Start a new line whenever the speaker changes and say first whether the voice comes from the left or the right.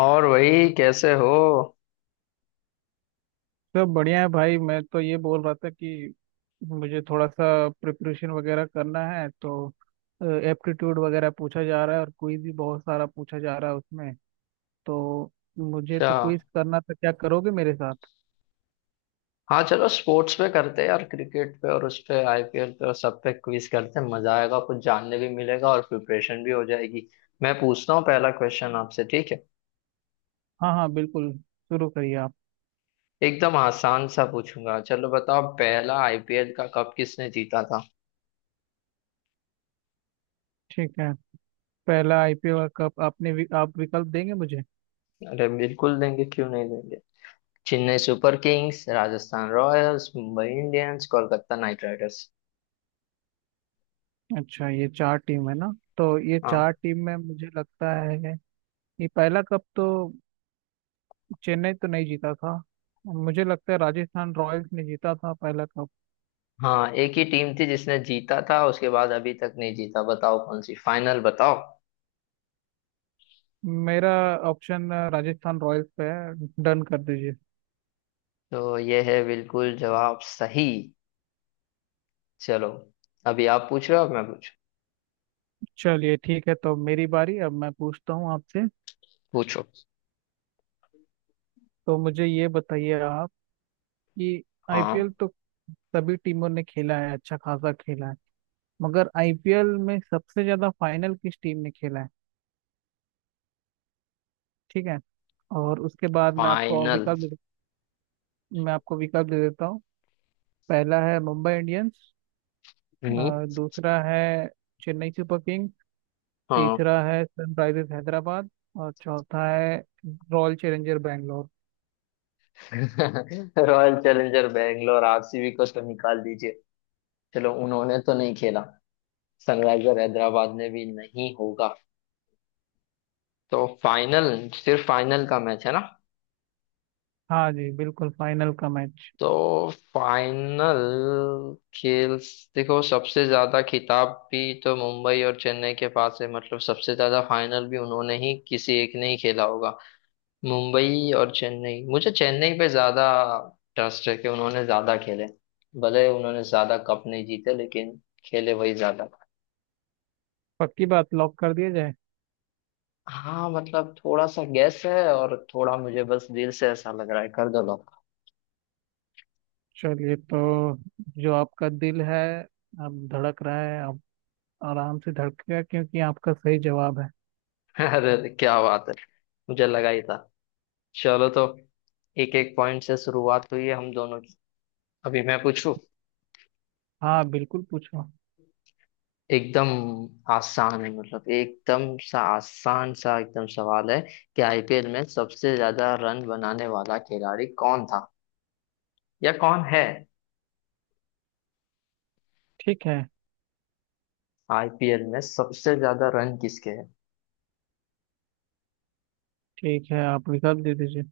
left: और वही कैसे हो।
right: सब बढ़िया है भाई। मैं तो ये बोल रहा था कि मुझे थोड़ा सा प्रिपरेशन वगैरह करना है, तो एप्टीट्यूड वगैरह पूछा जा रहा है और क्विज भी बहुत सारा पूछा जा रहा है उसमें। तो मुझे
left: अच्छा,
right: तो क्विज करना था, क्या करोगे मेरे साथ?
left: हाँ चलो स्पोर्ट्स पे करते हैं यार, क्रिकेट पे और उस पे आईपीएल पे और सब पे क्विज करते हैं, मजा आएगा, कुछ जानने भी मिलेगा और प्रिपरेशन भी हो जाएगी। मैं पूछता हूँ पहला क्वेश्चन आपसे, ठीक है।
right: हाँ हाँ बिल्कुल, शुरू करिए आप।
left: एकदम आसान सा पूछूंगा, चलो बताओ, पहला आईपीएल का कप किसने जीता था।
right: ठीक है, पहला आईपीएल वर्ल्ड कप आपने आप विकल्प देंगे मुझे?
left: अरे बिल्कुल देंगे, क्यों नहीं देंगे। Chennai super Kings, Rajasthan Royals, Mumbai Indians, Kolkata Knight Riders.
right: अच्छा, ये चार टीम है ना। तो ये
left: हाँ।
right: चार टीम में मुझे लगता है ये पहला कप तो चेन्नई तो नहीं जीता था। मुझे लगता है राजस्थान रॉयल्स ने जीता था पहला कप।
left: हाँ, एक ही टीम थी जिसने जीता था, उसके बाद अभी तक नहीं जीता। बताओ कौन सी, फाइनल बताओ।
right: मेरा ऑप्शन राजस्थान रॉयल्स पे है, डन कर दीजिए।
left: तो ये है, बिल्कुल जवाब सही। चलो, अभी आप पूछ रहे हो, अब मैं पूछ।
right: चलिए ठीक है, तो मेरी बारी, अब मैं पूछता हूँ आपसे।
left: पूछो।
right: तो मुझे ये बताइए आप कि
left: हाँ।
right: आईपीएल तो सभी टीमों ने खेला है, अच्छा खासा खेला है। मगर आईपीएल में सबसे ज्यादा फाइनल किस टीम ने खेला है? ठीक है, और उसके बाद
left: फाइनल।
right: मैं आपको विकल्प दे देता हूँ। पहला है मुंबई इंडियंस।
left: हम्म।
right: दूसरा है चेन्नई सुपर किंग्स।
left: हाँ।
right: तीसरा है सनराइजर्स हैदराबाद, और चौथा है Royal Challenger Bangalore.
left: Royal Challenger Bangalore, RCB को तो निकाल दीजिए। चलो उन्होंने तो नहीं खेला। सनराइजर हैदराबाद ने भी नहीं होगा। तो फाइनल, सिर्फ फाइनल का मैच है ना।
right: हाँ जी, बिल्कुल फाइनल का मैच।
left: तो फाइनल, खेल, देखो सबसे ज्यादा खिताब भी तो मुंबई और चेन्नई के पास है, मतलब सबसे ज्यादा फाइनल भी उन्होंने ही, किसी एक ने ही खेला होगा। मुंबई और चेन्नई, मुझे चेन्नई पे ज्यादा ट्रस्ट है कि उन्होंने ज्यादा खेले। भले उन्होंने ज्यादा कप नहीं जीते, लेकिन खेले वही ज्यादा।
right: पक्की बात, लॉक कर दिया जाए।
left: हाँ मतलब थोड़ा सा गैस है और थोड़ा मुझे बस दिल से ऐसा लग रहा है, कर दो लोग।
right: चलिए तो, जो आपका दिल है अब धड़क रहा है, अब आराम से धड़केगा क्योंकि आपका सही जवाब है।
left: अरे क्या बात है, मुझे लगा ही था। चलो तो एक एक पॉइंट से शुरुआत हुई है हम दोनों की। अभी मैं पूछू।
right: हाँ बिल्कुल, पूछो।
left: एकदम आसान है मतलब, एकदम सा आसान सा एकदम सवाल है कि आईपीएल में सबसे ज्यादा रन बनाने वाला खिलाड़ी कौन था, या कौन है।
right: ठीक है।
left: आईपीएल में सबसे ज्यादा रन किसके हैं।
right: ठीक है, आप विकल्प दे दीजिए।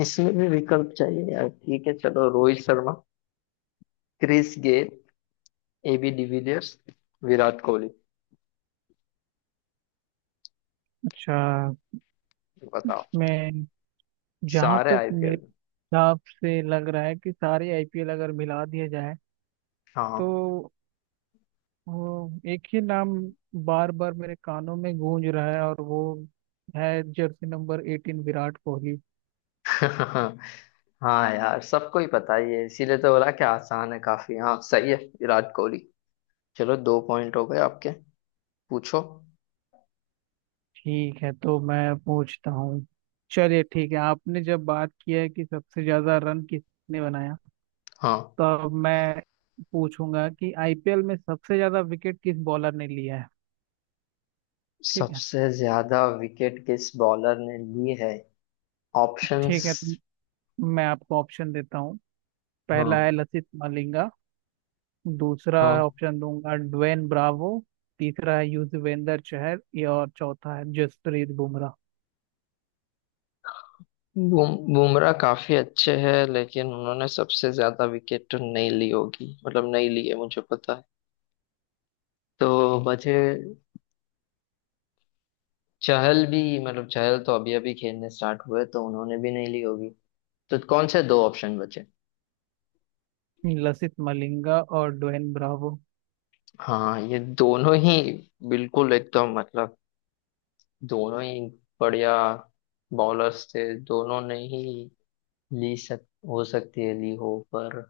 left: इसमें भी विकल्प चाहिए यार, ठीक है चलो, Rohit Sharma, Chris Gayle, AB de Villiers, Virat Kohli.
right: अच्छा,
left: बताओ।
right: मैं जहाँ
left: सारे
right: तक
left: आईपीएल
right: मेरे
left: में।
right: हिसाब से लग रहा है कि सारे आईपीएल अगर मिला दिए जाए, तो
left: हाँ।
right: वो एक ही नाम बार बार मेरे कानों में गूंज रहा है, और वो है जर्सी नंबर 18 विराट कोहली।
left: हाँ यार, सबको ही पता ही है, इसीलिए तो बोला कि आसान है काफी। हाँ सही है, विराट कोहली। चलो दो पॉइंट हो गए आपके। पूछो।
right: ठीक है, तो मैं पूछता हूँ। चलिए ठीक है, आपने जब बात किया है कि सबसे ज्यादा रन किसने बनाया,
left: हाँ।
right: तो अब मैं पूछूंगा कि आईपीएल में सबसे ज्यादा विकेट किस बॉलर ने लिया है? ठीक है।
left: सबसे ज्यादा विकेट किस बॉलर ने ली है। ऑप्शंस।
right: ठीक है, तो मैं आपको ऑप्शन देता हूँ।
left: हाँ।
right: पहला है लसित मलिंगा। दूसरा
left: हाँ।
right: ऑप्शन दूंगा ड्वेन ब्रावो। तीसरा है युजवेंद्र चहल ये, और चौथा है जसप्रीत बुमराह।
left: बुमराह काफी अच्छे हैं, लेकिन उन्होंने सबसे ज्यादा विकेट तो नहीं ली होगी, मतलब नहीं ली है, मुझे पता है। तो बचे, चहल भी, मतलब चहल तो अभी अभी खेलने स्टार्ट हुए तो उन्होंने भी नहीं ली होगी। तो कौन से दो ऑप्शन बचे।
right: लसित मलिंगा और ड्वेन ब्रावो।
left: हाँ ये दोनों ही, बिल्कुल एकदम, मतलब दोनों ही बढ़िया बॉलर्स थे, दोनों ने ही ली सक हो सकती है, ली हो, पर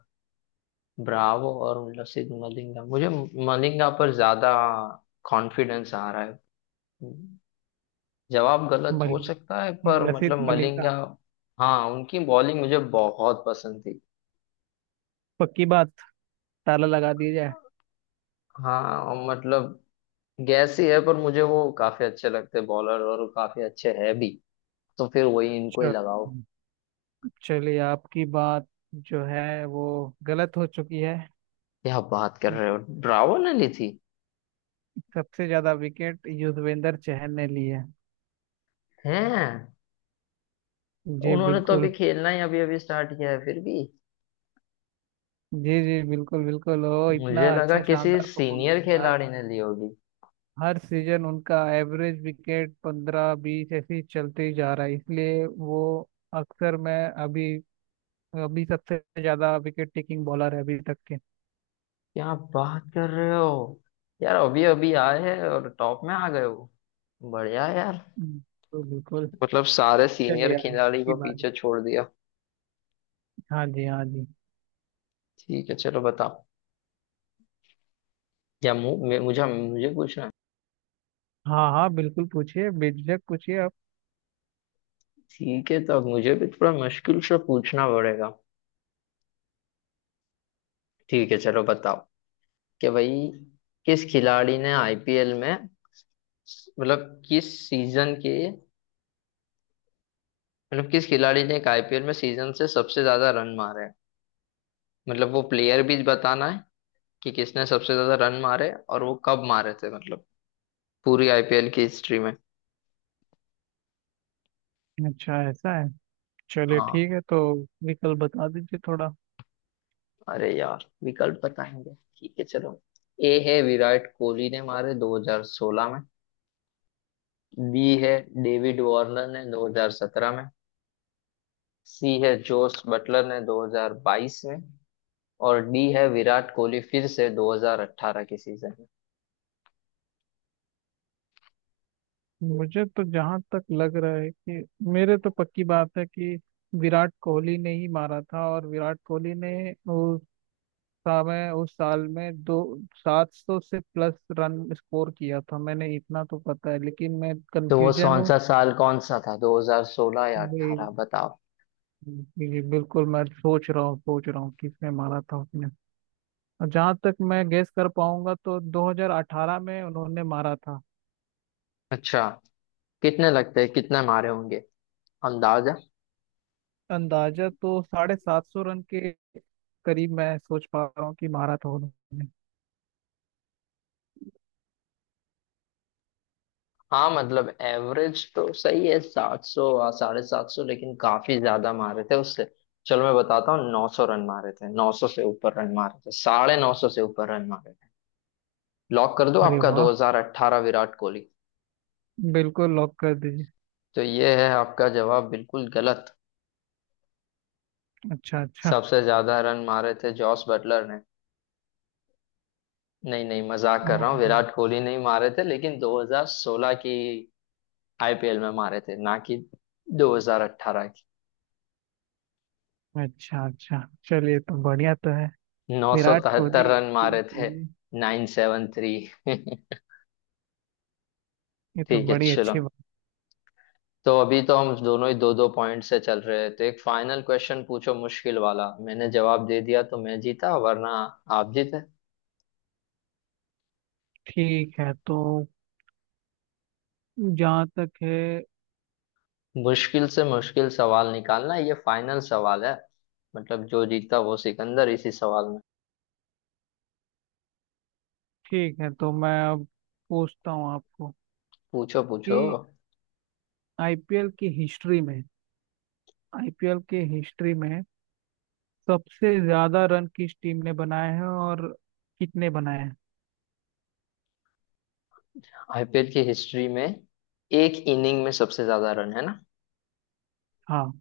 left: ब्रावो और लसित मलिंगा, मुझे मलिंगा पर ज्यादा कॉन्फिडेंस आ रहा है। जवाब गलत हो
right: मलिंग
left: सकता है पर,
right: लसित
left: मतलब
right: मलिंगा।
left: मलिंगा। हाँ उनकी बॉलिंग मुझे बहुत पसंद थी।
right: पक्की बात, ताला लगा दिया जाए।
left: हाँ और मतलब गैस ही है, पर मुझे वो काफी अच्छे लगते बॉलर और वो काफी अच्छे है भी, तो फिर वही, इनको ही
right: चल
left: लगाओ।
right: चलिए, आपकी बात जो है वो गलत हो चुकी है।
left: क्या बात कर रहे हो, ब्रावो ने ली थी?
right: सबसे ज्यादा विकेट युजवेंद्र चहल ने लिए हैं।
left: हैं?
right: जी
left: उन्होंने तो अभी
right: बिल्कुल।
left: खेलना ही अभी अभी स्टार्ट किया है, फिर भी।
right: जी जी, बिल्कुल बिल्कुल ओ। इतना
left: मुझे लगा
right: अच्छा
left: किसी
right: शानदार परफॉर्मेंस,
left: सीनियर खिलाड़ी ने ली होगी।
right: हर सीजन उनका एवरेज विकेट 15-20 ऐसे ही चलते ही जा रहा है, इसलिए वो अक्सर, मैं अभी अभी सबसे ज्यादा विकेट टेकिंग बॉलर है अभी तक के।
left: क्या बात कर रहे हो यार, अभी अभी आए हैं और टॉप में आ गए हो, बढ़िया है यार।
right: हम्म, तो बिल्कुल।
left: मतलब सारे सीनियर
right: चलिए, अब
left: खिलाड़ी
right: की
left: को
right: बारी।
left: पीछे छोड़ दिया।
right: हाँ जी हाँ जी।
left: ठीक है चलो बताओ, या मु, मे- मुझे मुझे पूछना है?
right: हाँ हाँ बिल्कुल, पूछिए बेझिझक, पूछिए आप।
left: ठीक है तो अब मुझे भी थोड़ा मुश्किल से पूछना पड़ेगा। ठीक है चलो बताओ कि भाई, किस खिलाड़ी ने आईपीएल में, मतलब किस सीजन के, मतलब किस खिलाड़ी ने एक आईपीएल में सीजन से सबसे ज्यादा रन मारे हैं। मतलब वो प्लेयर भी बताना है कि किसने सबसे ज्यादा रन मारे और वो कब मारे थे, मतलब पूरी आईपीएल की हिस्ट्री में।
right: अच्छा ऐसा है। चलिए
left: हाँ।
right: ठीक है, तो विकल्प बता दीजिए थोड़ा।
left: अरे यार विकल्प बताएंगे, ठीक है चलो। ए है विराट कोहली ने मारे 2016 में। बी है डेविड वार्नर ने 2017 में। सी है जोस बटलर ने 2022 में। और डी है विराट कोहली फिर से 2018 के सीजन में।
right: मुझे तो जहाँ तक लग रहा है कि, मेरे तो पक्की बात है कि विराट कोहली ने ही मारा था, और विराट कोहली ने था, मैं उस साल में दो 700 से प्लस रन स्कोर किया था मैंने, इतना तो पता है लेकिन मैं
left: तो वो
right: कंफ्यूजन
left: कौन
right: हूँ।
left: सा साल, कौन सा था, 2016 या 18
right: ये-
left: बताओ।
right: ये बिल्कुल, मैं सोच रहा हूँ किसने मारा था उसने, और जहाँ तक मैं गेस कर पाऊंगा तो 2018 में उन्होंने मारा था।
left: अच्छा, कितने लगते हैं, कितने मारे होंगे अंदाजा।
right: अंदाजा तो 750 रन के करीब मैं सोच पा रहा हूँ कि मारा था उन्होंने।
left: हाँ मतलब एवरेज तो सही है, 700, 750, लेकिन काफी ज्यादा मारे थे उससे। चलो मैं बताता हूँ, 900 रन मारे थे, 900 से ऊपर रन मारे थे, 950 से ऊपर रन मारे थे। लॉक कर दो
right: अरे
left: आपका,
right: वाह,
left: 2018 विराट कोहली।
right: बिल्कुल लॉक कर दीजिए।
left: तो ये है आपका जवाब, बिल्कुल गलत।
right: अच्छा अच्छा।
left: सबसे ज्यादा रन मारे थे जॉस बटलर ने। नहीं नहीं, मजाक
right: हाँ
left: कर रहा हूँ,
right: हाँ।
left: विराट कोहली, नहीं मारे थे लेकिन 2016 की आईपीएल में मारे थे, ना कि 2018 की।
right: अच्छा अच्छा। चलिए, तो बढ़िया तो है। विराट
left: 973
right: कोहली,
left: रन
right: ठीक
left: मारे थे।
right: कोहली।
left: 973।
right: ये तो
left: ठीक है
right: बड़ी
left: चलो,
right: अच्छी बात।
left: तो अभी तो हम दोनों ही दो दो पॉइंट से चल रहे हैं, तो एक फाइनल क्वेश्चन पूछो, मुश्किल वाला, मैंने जवाब दे दिया तो मैं जीता, वरना आप जीते।
right: ठीक है, तो जहाँ तक है।
left: मुश्किल से मुश्किल सवाल निकालना, ये फाइनल सवाल है, मतलब जो जीता वो सिकंदर इसी सवाल।
right: ठीक है, तो मैं अब पूछता हूँ आपको
left: पूछो पूछो।
right: कि आईपीएल की हिस्ट्री में, आईपीएल की हिस्ट्री में सबसे ज्यादा रन किस टीम ने बनाए हैं, और कितने बनाए हैं?
left: आईपीएल की हिस्ट्री में एक इनिंग में सबसे ज्यादा रन, है ना।
right: हाँ।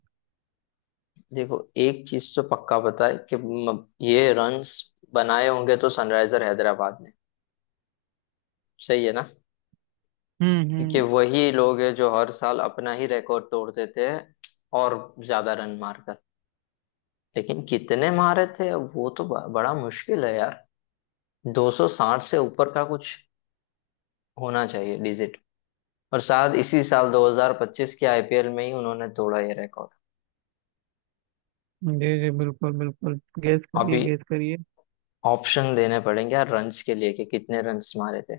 left: देखो, एक चीज तो पक्का पता है कि ये रन्स बनाए होंगे तो सनराइजर हैदराबाद ने। सही है ना। क्योंकि
right: हम्म।
left: वही लोग हैं जो हर साल अपना ही रिकॉर्ड तोड़ देते हैं, और ज्यादा रन मारकर। लेकिन कितने मारे थे वो तो बड़ा मुश्किल है यार। 260 से ऊपर का कुछ होना चाहिए डिजिट। और शायद इसी साल 2025 के आईपीएल में ही उन्होंने तोड़ा ये रिकॉर्ड।
right: जी जी, बिल्कुल बिल्कुल, गेस करिए
left: अभी
right: गेस करिए।
left: ऑप्शन देने पड़ेंगे यार, रन्स के लिए कि कितने रन्स मारे थे।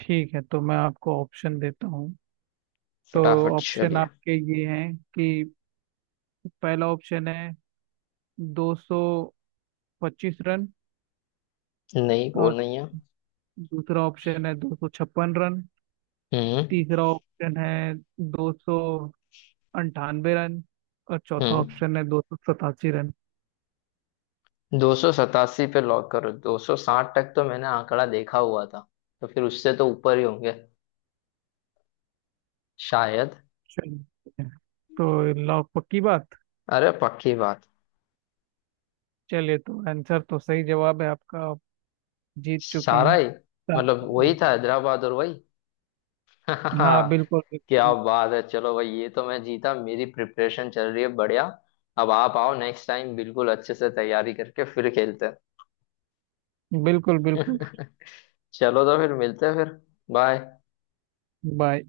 right: ठीक है, तो मैं आपको ऑप्शन देता हूँ। तो
left: फटाफट
right: ऑप्शन
left: चलिए।
right: आपके ये हैं कि पहला ऑप्शन है 225 रन,
left: नहीं वो
right: और
left: नहीं है।
right: दूसरा ऑप्शन है 256 रन।
left: हम्म।
right: तीसरा ऑप्शन है 298 रन, और चौथा
left: हम्म।
right: ऑप्शन है 287 रन।
left: 287 पे लॉक करो, 260 तक तो मैंने आंकड़ा देखा हुआ था, तो फिर उससे तो ऊपर ही होंगे शायद।
right: चलिए तो, लॉक पक्की बात।
left: अरे पक्की बात।
right: चलिए, तो आंसर तो सही जवाब है, आपका आप जीत चुके
left: सारा
right: हैं।
left: ही, मतलब वही
right: सात-
left: था हैदराबाद, और वही।
right: हाँ बिल्कुल
left: क्या
right: बिल्कुल,
left: बात है, चलो भाई, ये तो मैं जीता, मेरी प्रिपरेशन चल रही है बढ़िया। अब आप आओ नेक्स्ट टाइम बिल्कुल अच्छे से तैयारी करके, फिर खेलते
right: बिल्कुल बिल्कुल,
left: हैं। चलो तो फिर मिलते हैं फिर। बाय।
right: बाय।